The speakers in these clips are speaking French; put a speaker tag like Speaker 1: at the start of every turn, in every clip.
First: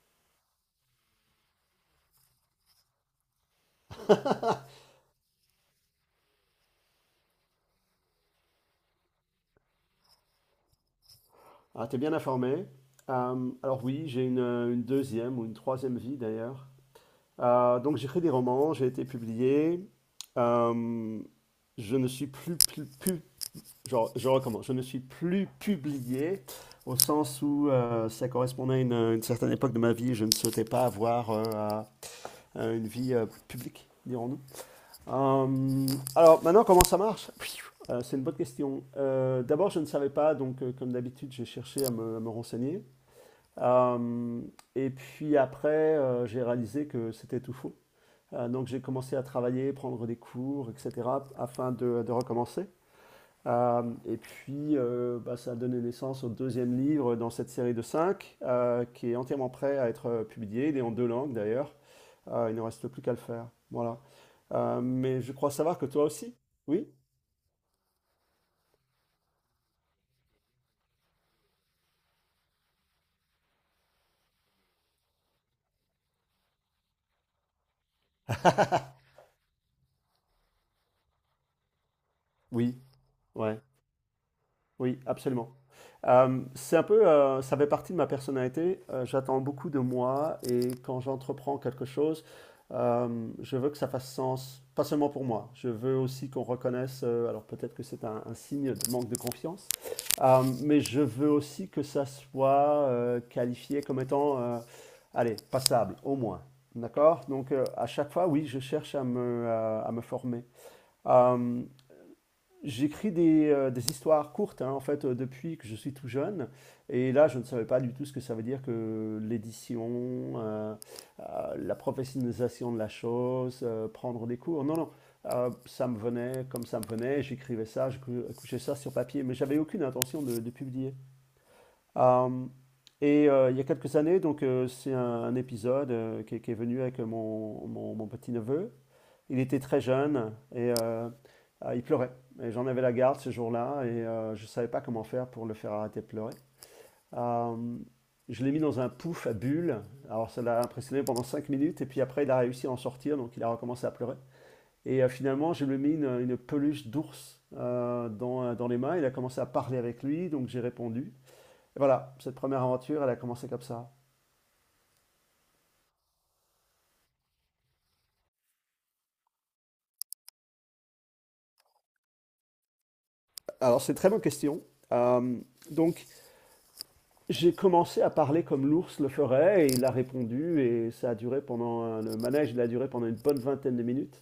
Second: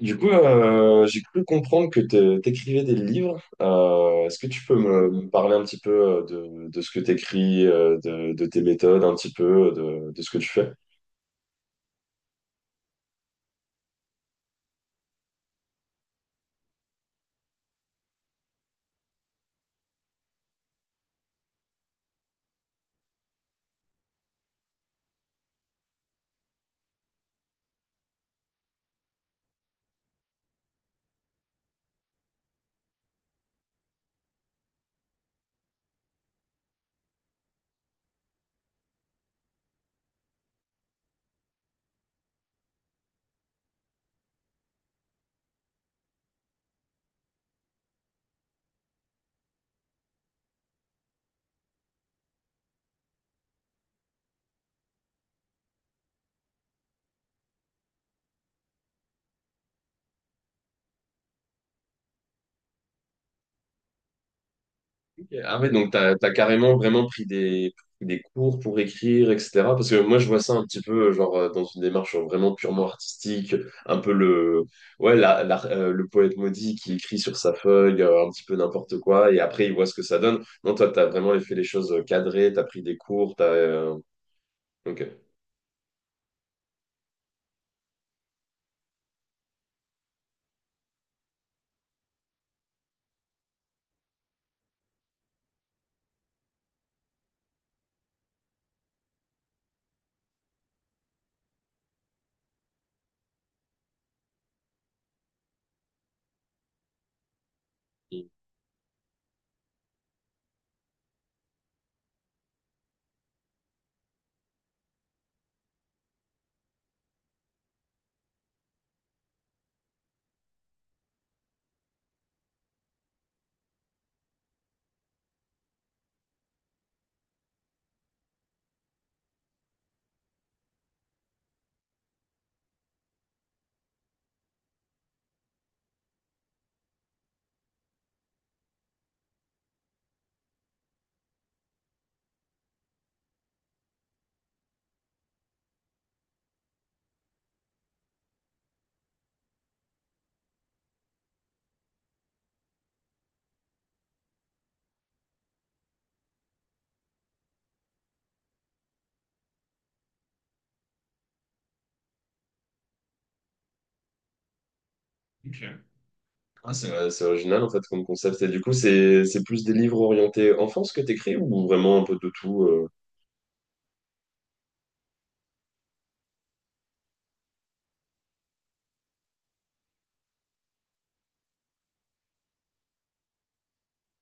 Speaker 1: J'ai cru comprendre que tu t'écrivais des livres. Est-ce que tu peux me parler un petit peu de ce que t'écris, de tes méthodes, un petit peu, de ce que tu fais?
Speaker 2: Ah, t'es bien informé. Alors oui, j'ai une deuxième ou une troisième vie d'ailleurs. Donc j'écris des romans, j'ai été publié. Euh, je ne suis plus, plus, plus- Genre, je recommence, je ne suis plus publié au sens où ça correspondait à une certaine époque de ma vie. Je ne souhaitais pas avoir à une vie publique, dirons-nous. Euh, alors maintenant, comment ça marche? C'est une bonne question. D'abord, je ne savais pas, donc comme d'habitude, j'ai cherché à me renseigner. Euh, et puis après, j'ai réalisé que c'était tout faux. Donc j'ai commencé à travailler, prendre des cours, etc., afin de recommencer. Et puis, bah, ça a donné naissance au deuxième livre dans cette série de cinq, qui est entièrement prêt à être publié. Il est en deux langues d'ailleurs. Il ne reste plus qu'à le faire. Voilà. Mais
Speaker 1: Ok.
Speaker 2: je crois
Speaker 1: Ah ouais,
Speaker 2: savoir que
Speaker 1: donc
Speaker 2: toi
Speaker 1: t'as
Speaker 2: aussi.
Speaker 1: carrément
Speaker 2: Oui?
Speaker 1: vraiment pris des cours pour écrire, etc. Parce que moi, je vois ça un petit peu, genre, dans une démarche vraiment purement artistique, un peu le, ouais, le poète maudit qui écrit sur sa feuille, un petit peu n'importe quoi, et après, il voit ce que ça donne. Non, toi, t'as vraiment fait les choses cadrées, t'as
Speaker 2: Oui,
Speaker 1: pris des cours, t'as,
Speaker 2: ouais.
Speaker 1: euh,
Speaker 2: Oui,
Speaker 1: Ok.
Speaker 2: absolument. C'est un peu, ça fait partie de ma personnalité. J'attends beaucoup de moi et quand j'entreprends quelque chose, je veux que ça fasse sens, pas seulement pour moi. Je veux aussi qu'on reconnaisse, alors peut-être que c'est un signe de manque de confiance, mais je veux aussi que ça soit qualifié comme étant, allez, passable, au moins. D'accord? Donc à chaque fois, oui, je cherche à me former. Euh, J'écris des histoires courtes, hein, en fait, depuis que je suis tout jeune. Et là, je ne savais pas du tout ce que ça veut dire que l'édition, la professionnalisation de la chose, prendre des cours. Non, non. Ça me venait comme ça me venait. J'écrivais ça, couchais ça sur papier, mais j'avais aucune intention de publier. Euh, il y a quelques années, donc c'est un épisode qui est venu avec mon petit-neveu. Il était très jeune et il pleurait. Et j'en avais la garde ce jour-là et je ne savais pas comment faire pour le faire arrêter de pleurer. Euh, je l'ai mis dans un pouf à bulles. Alors ça l'a impressionné pendant 5 minutes et puis après il a réussi à en sortir, donc il a recommencé à pleurer. Et finalement je lui ai mis une peluche d'ours dans les mains. Il a commencé à parler avec lui, donc j'ai répondu. Et voilà, cette première aventure, elle a commencé comme ça.
Speaker 1: Ah, c'est original en fait comme concept. Et du coup, c'est plus des livres orientés enfance que t'écris ou vraiment un peu de tout.
Speaker 2: Alors c'est une très bonne question. Euh, donc J'ai commencé à parler comme l'ours le ferait et il a répondu, et ça a duré pendant le manège, il a duré pendant une bonne vingtaine de minutes.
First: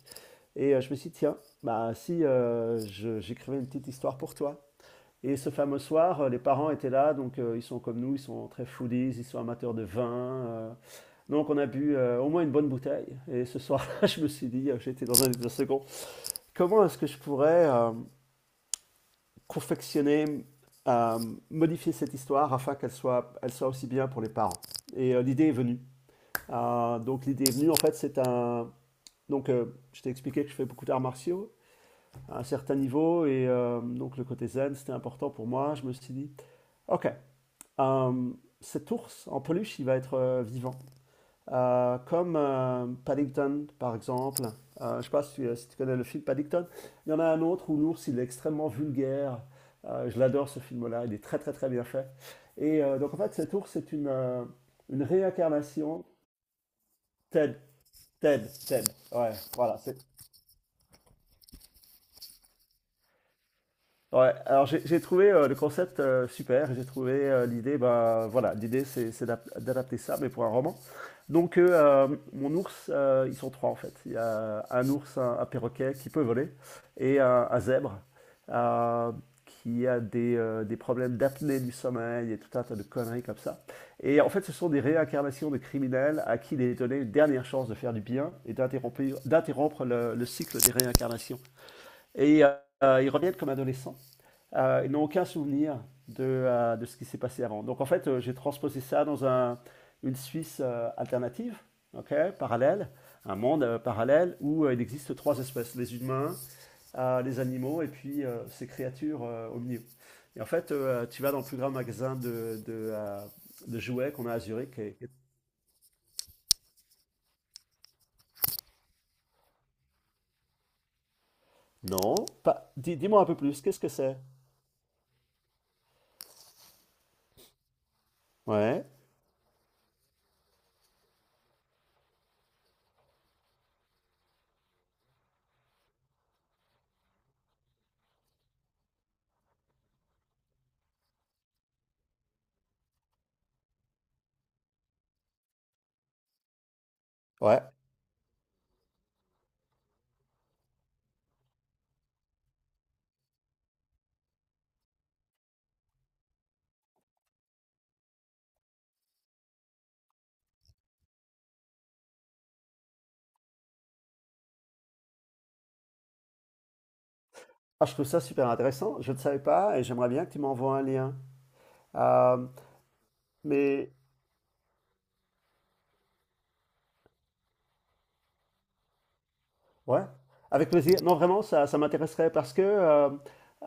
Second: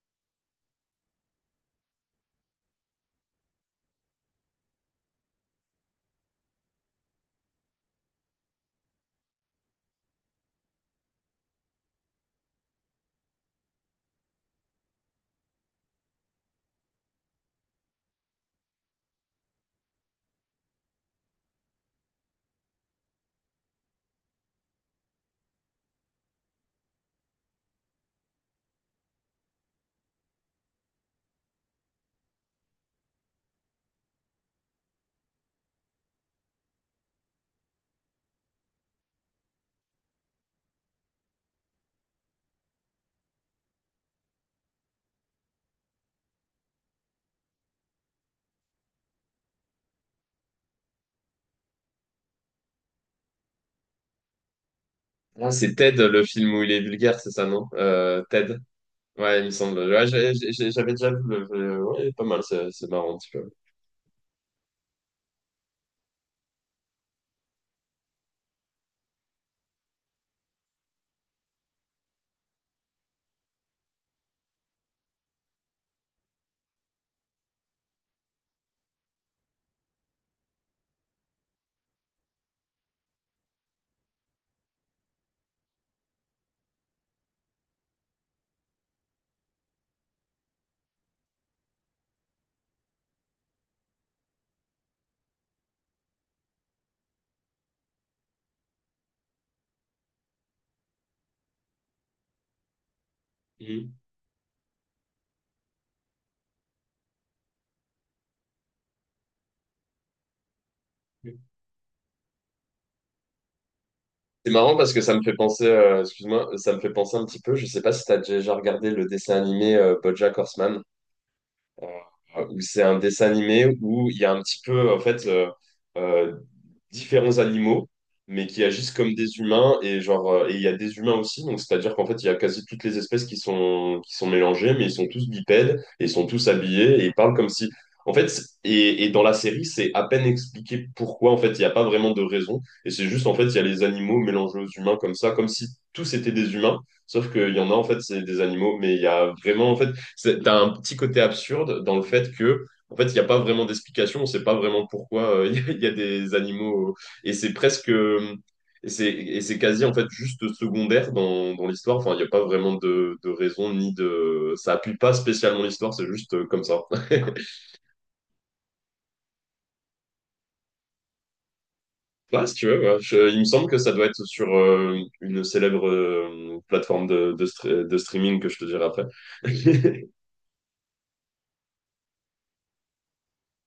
Speaker 2: Et je me suis dit, tiens, bah si j'écrivais une petite histoire pour toi. Et ce fameux soir, les parents étaient là, donc ils sont comme nous, ils sont très foodies, ils sont amateurs de vin. euh, donc on a bu au moins une bonne bouteille. Et ce soir-là, je me suis dit, j'étais dans un second, comment est-ce que je pourrais confectionner, euh, modifier cette histoire afin qu'elle soit aussi bien pour les parents. Et l'idée est venue. Donc l'idée est venue, en fait, Donc je t'ai expliqué que je fais beaucoup d'arts martiaux à un certain niveau, et donc le côté zen, c'était important pour moi. Je me suis dit, ok, euh, cet ours en peluche, il va être vivant comme Paddington, par exemple. Je ne sais pas si tu connais le film Paddington. Il y en a un autre où l'ours, il est extrêmement vulgaire. Je l'adore ce film-là, il est très très très bien fait. Et donc en fait, cet ours, c'est une
Speaker 1: Ah, c'est Ted,
Speaker 2: réincarnation.
Speaker 1: le film où il est vulgaire, c'est ça,
Speaker 2: Ted,
Speaker 1: non?
Speaker 2: Ted,
Speaker 1: Ted.
Speaker 2: Ted. Ouais,
Speaker 1: Ouais, il me
Speaker 2: voilà.
Speaker 1: semble. Ouais, j'avais déjà vu. Ouais, pas mal, c'est marrant un petit peu.
Speaker 2: Ouais, alors j'ai trouvé le concept super, j'ai trouvé l'idée, bah voilà, l'idée c'est d'adapter ça, mais pour un roman. Donc, mon ours, ils sont trois en fait. Il y a un ours, un perroquet qui peut voler et un zèbre euh, qui a des problèmes d'apnée du sommeil et tout un tas de conneries comme ça. Et en fait, ce sont des réincarnations de criminels à qui il est donné une dernière chance de faire du bien et d'interrompre le cycle des réincarnations. Et ils reviennent comme adolescents. Ils n'ont aucun souvenir de ce qui s'est passé avant. Donc en fait, j'ai transposé ça dans une Suisse alternative, ok, parallèle, un monde
Speaker 1: Mhm.
Speaker 2: parallèle où il existe trois espèces, les humains, les animaux et puis ces créatures omnivores. Et en fait, tu vas dans le plus grand magasin de jouets qu'on a à
Speaker 1: C'est marrant
Speaker 2: Zurich.
Speaker 1: parce que ça me fait penser, excuse-moi, ça me fait penser un petit peu. Je sais pas si t'as déjà regardé le dessin animé BoJack Horseman.
Speaker 2: Non,
Speaker 1: Où
Speaker 2: pas...
Speaker 1: c'est
Speaker 2: dis,
Speaker 1: un
Speaker 2: moi un
Speaker 1: dessin
Speaker 2: peu plus,
Speaker 1: animé
Speaker 2: qu'est-ce que
Speaker 1: où il
Speaker 2: c'est?
Speaker 1: y a un petit peu, en fait, euh, différents animaux, mais qui
Speaker 2: Ouais,
Speaker 1: agissent comme des humains, et genre, et il y a des humains aussi, donc c'est-à-dire qu'en fait, il y a quasi toutes les espèces qui sont mélangées, mais ils sont tous bipèdes, et ils sont tous habillés, et ils parlent comme si... En fait, et dans la série, c'est à peine expliqué pourquoi, en fait, il n'y a pas vraiment de raison, et c'est juste, en fait, il y a les animaux mélangés aux humains comme ça, comme si tous étaient des humains, sauf qu'il y
Speaker 2: ouais.
Speaker 1: en a, en fait, c'est des animaux, mais il y a vraiment, en fait, c'est, t'as un petit côté absurde dans le fait que, en fait, il n'y a pas vraiment d'explication, on ne sait pas vraiment pourquoi il des animaux. Et c'est presque. Et c'est quasi en fait juste secondaire dans, dans l'histoire. Enfin, il n'y a pas vraiment de raison ni de. Ça appuie pas spécialement l'histoire, c'est juste comme ça.
Speaker 2: Ah, je trouve ça super intéressant, je ne savais pas et j'aimerais bien que tu m'envoies un lien.
Speaker 1: Ouais,
Speaker 2: Euh,
Speaker 1: si tu veux, ouais. Il me semble que ça
Speaker 2: mais
Speaker 1: doit être sur une célèbre plateforme de, de streaming que je te dirai après.
Speaker 2: Ouais, avec plaisir. Non, vraiment, ça m'intéresserait parce que,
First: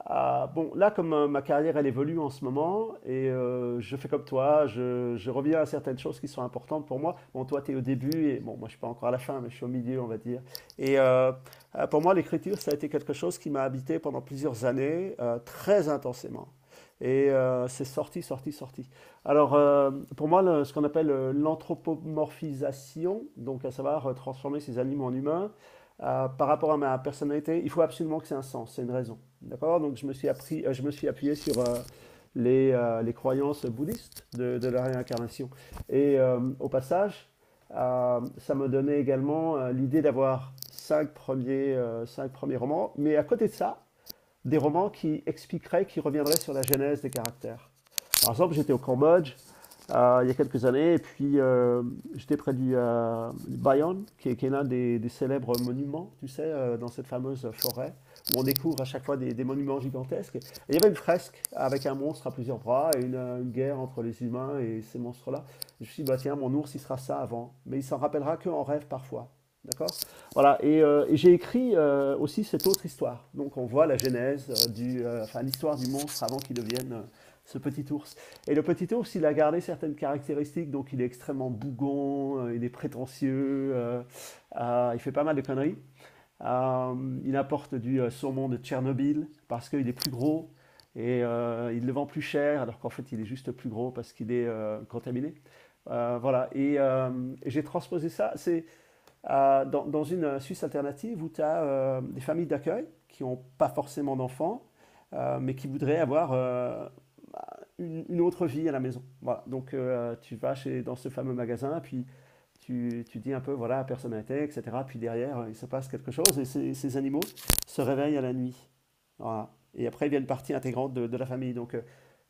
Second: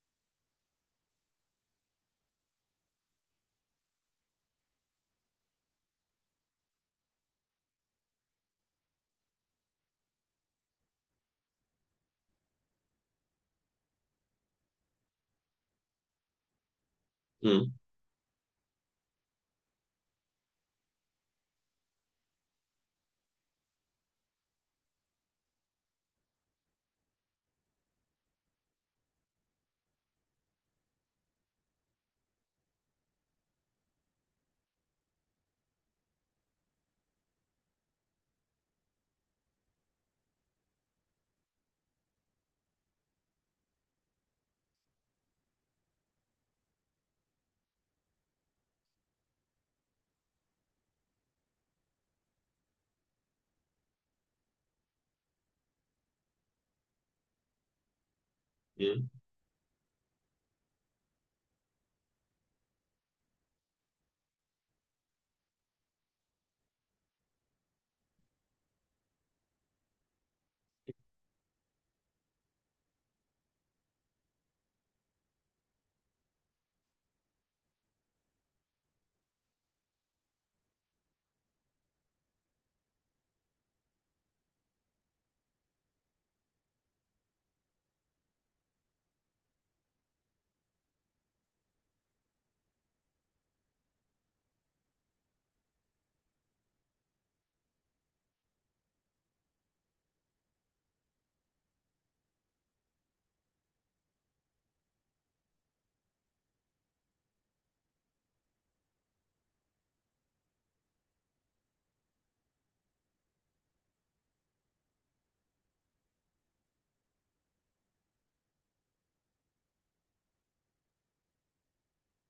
Speaker 2: ah, bon, là, comme ma carrière, elle évolue en ce moment, et je fais comme toi, je reviens à certaines choses qui sont importantes pour moi. Bon, toi, tu es au début, et bon, moi, je suis pas encore à la fin, mais je suis au milieu, on va dire. Et pour moi, l'écriture, ça a été quelque chose qui m'a habité pendant plusieurs années, très intensément. Et
Speaker 1: Hmm,
Speaker 2: c'est sorti, sorti, sorti. Alors, pour moi, ce qu'on appelle l'anthropomorphisation, donc à savoir transformer ces animaux en humains, par rapport à ma personnalité, il faut absolument que c'est un sens, c'est une raison. D'accord. Donc je me suis appuyé sur les croyances bouddhistes de la réincarnation. Et au passage, ça me donnait également l'idée d'avoir cinq premiers romans. Mais à côté de ça, des romans qui expliqueraient, qui reviendraient sur la genèse des caractères. Par exemple, j'étais au Cambodge il y a quelques années, et puis j'étais près du Bayon, qui est l'un des célèbres monuments, tu sais, dans cette fameuse forêt, où on découvre à chaque
Speaker 1: hmm,
Speaker 2: fois des monuments gigantesques. Et il y avait une fresque avec un monstre à plusieurs bras et une guerre entre les humains et ces monstres-là. Je me suis dit, bah tiens, mon ours, il sera ça avant, mais il s'en rappellera qu'en rêve parfois. D'accord. Voilà, et j'ai écrit aussi cette autre histoire. Donc on voit la genèse, enfin l'histoire du monstre avant qu'il devienne ce petit ours. Et le petit ours, il a gardé certaines caractéristiques, donc il est extrêmement bougon, il est prétentieux, il fait pas mal de conneries. Il apporte du saumon de Tchernobyl parce qu'il est plus gros, et il le vend plus cher, alors qu'en fait il est juste plus gros parce qu'il est contaminé. Voilà, et j'ai transposé ça. C'est dans une Suisse alternative où tu as des familles d'accueil qui n'ont pas forcément d'enfants, mais qui voudraient avoir bah, autre vie à la maison. Voilà. Donc tu vas chez, dans ce fameux magasin, puis tu dis un peu, voilà, personne n'a été, etc. Puis derrière, il se passe quelque chose et ces animaux se réveillent à la nuit. Voilà. Et après, ils viennent partie intégrante de la famille. Donc,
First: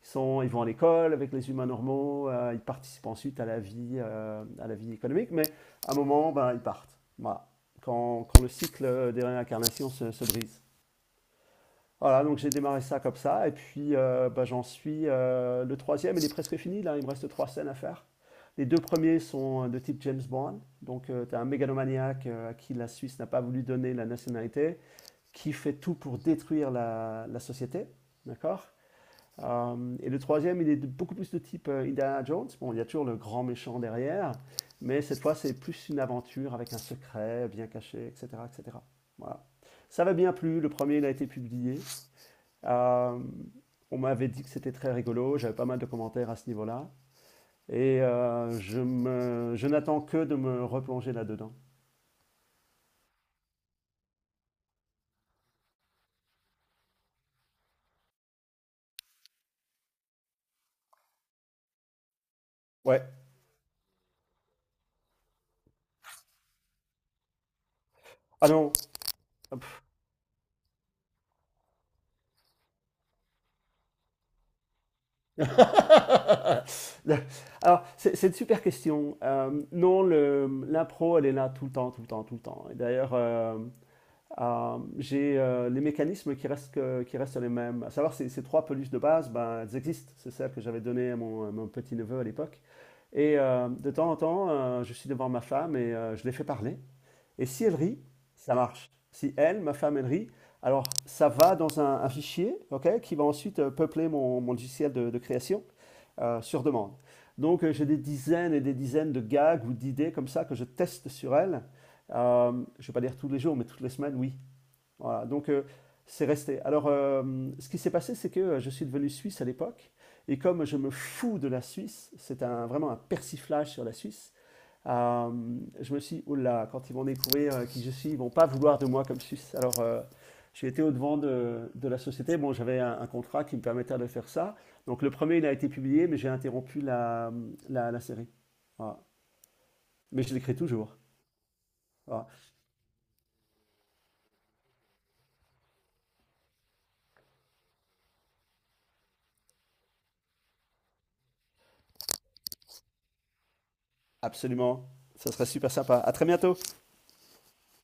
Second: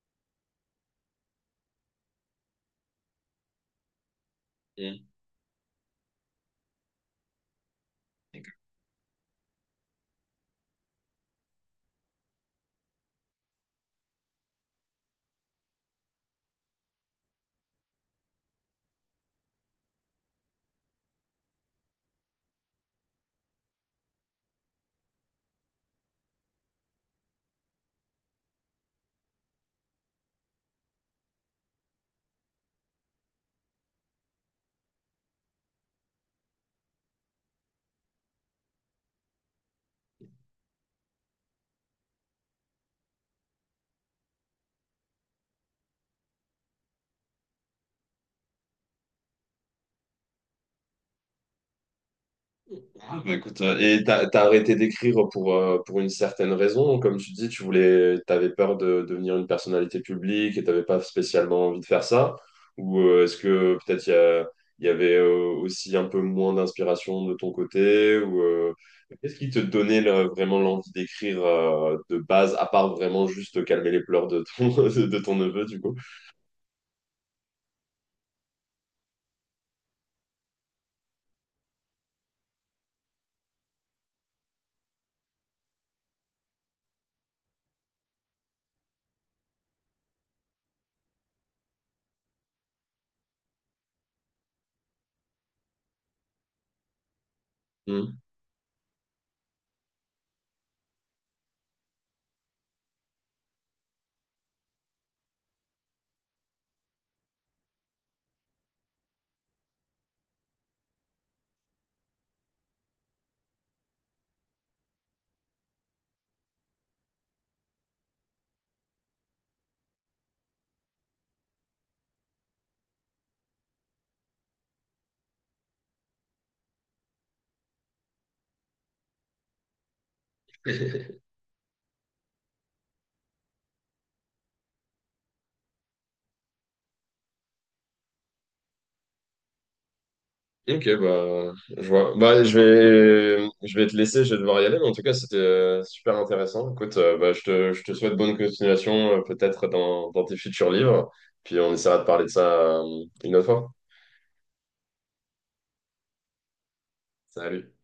Speaker 2: ils vont à l'école avec les humains normaux, ils participent ensuite à la vie économique, mais à un moment, ben, ils partent. Voilà. Quand,
Speaker 1: hmm.
Speaker 2: quand le cycle des réincarnations se brise. Voilà, donc j'ai démarré ça comme ça, et puis ben, j'en suis le troisième, il est presque fini, là, il me reste trois scènes à faire. Les deux premiers sont de type James Bond, donc tu as un mégalomaniaque à qui la Suisse n'a pas voulu donner la nationalité, qui fait tout pour détruire la société, d'accord, et le troisième, il est beaucoup plus de type Indiana Jones. Bon, il y a toujours le grand méchant derrière, mais cette fois, c'est plus une aventure avec un secret bien caché, etc., etc. Voilà. Ça m'a bien plu. Le premier, il a été publié. Euh, on m'avait dit que c'était très rigolo. J'avais pas mal de commentaires à ce niveau-là. Et je n'attends que de me replonger là-dedans.
Speaker 1: Ah, bah écoute, et t'as arrêté d'écrire pour une certaine raison, comme tu dis, tu voulais, t'avais peur de devenir une personnalité publique et t'avais pas spécialement envie de faire ça, ou
Speaker 2: Ouais.
Speaker 1: est-ce que peut-être il y avait aussi un peu moins d'inspiration de ton côté, ou
Speaker 2: Ah non.
Speaker 1: qu'est-ce qui te donnait vraiment l'envie d'écrire de base, à part vraiment juste calmer les pleurs de ton, de ton neveu, du coup?
Speaker 2: Alors, c'est une super question. Non, l'impro, elle est là tout le temps, tout le temps, tout le temps. Et d'ailleurs, j'ai les mécanismes qui restent, qui restent les mêmes. À savoir, ces trois peluches de base, ben, elles existent. C'est celles que j'avais données à mon petit-neveu à l'époque. Et de temps en temps, je suis devant ma femme et je les fais parler. Et si elle rit,
Speaker 1: Hmm.
Speaker 2: ça marche. Si elle, ma femme, elle rit, alors ça va dans un fichier ok, qui va ensuite peupler mon logiciel de création sur demande. Donc j'ai des dizaines et des dizaines de gags ou d'idées comme ça que je teste sur elle. Euh, je ne vais pas dire tous les jours, mais toutes les semaines, oui. Voilà, donc c'est resté. Alors, ce qui s'est passé, c'est que je suis devenu suisse à l'époque, et comme je me fous de la Suisse, c'est vraiment un persiflage sur la Suisse, euh, je me suis dit, oh là, quand ils vont découvrir qui je suis, ils ne vont pas vouloir de moi comme Suisse. Alors, j'ai été au-devant de la société. Bon, j'avais un contrat qui me permettait de faire ça. Donc, le premier, il a été publié, mais j'ai interrompu la série. Voilà. Mais je l'écris
Speaker 1: Ok,
Speaker 2: toujours.
Speaker 1: bah, je vois.
Speaker 2: Voilà.
Speaker 1: Bah, je vais te laisser, je vais devoir y aller, mais en tout cas, c'était super intéressant. Écoute, bah, je te souhaite bonne continuation, peut-être dans, dans tes futurs livres, puis on essaiera de parler de ça une autre fois.
Speaker 2: Absolument. Ça serait super sympa. À très bientôt.
Speaker 1: Salut.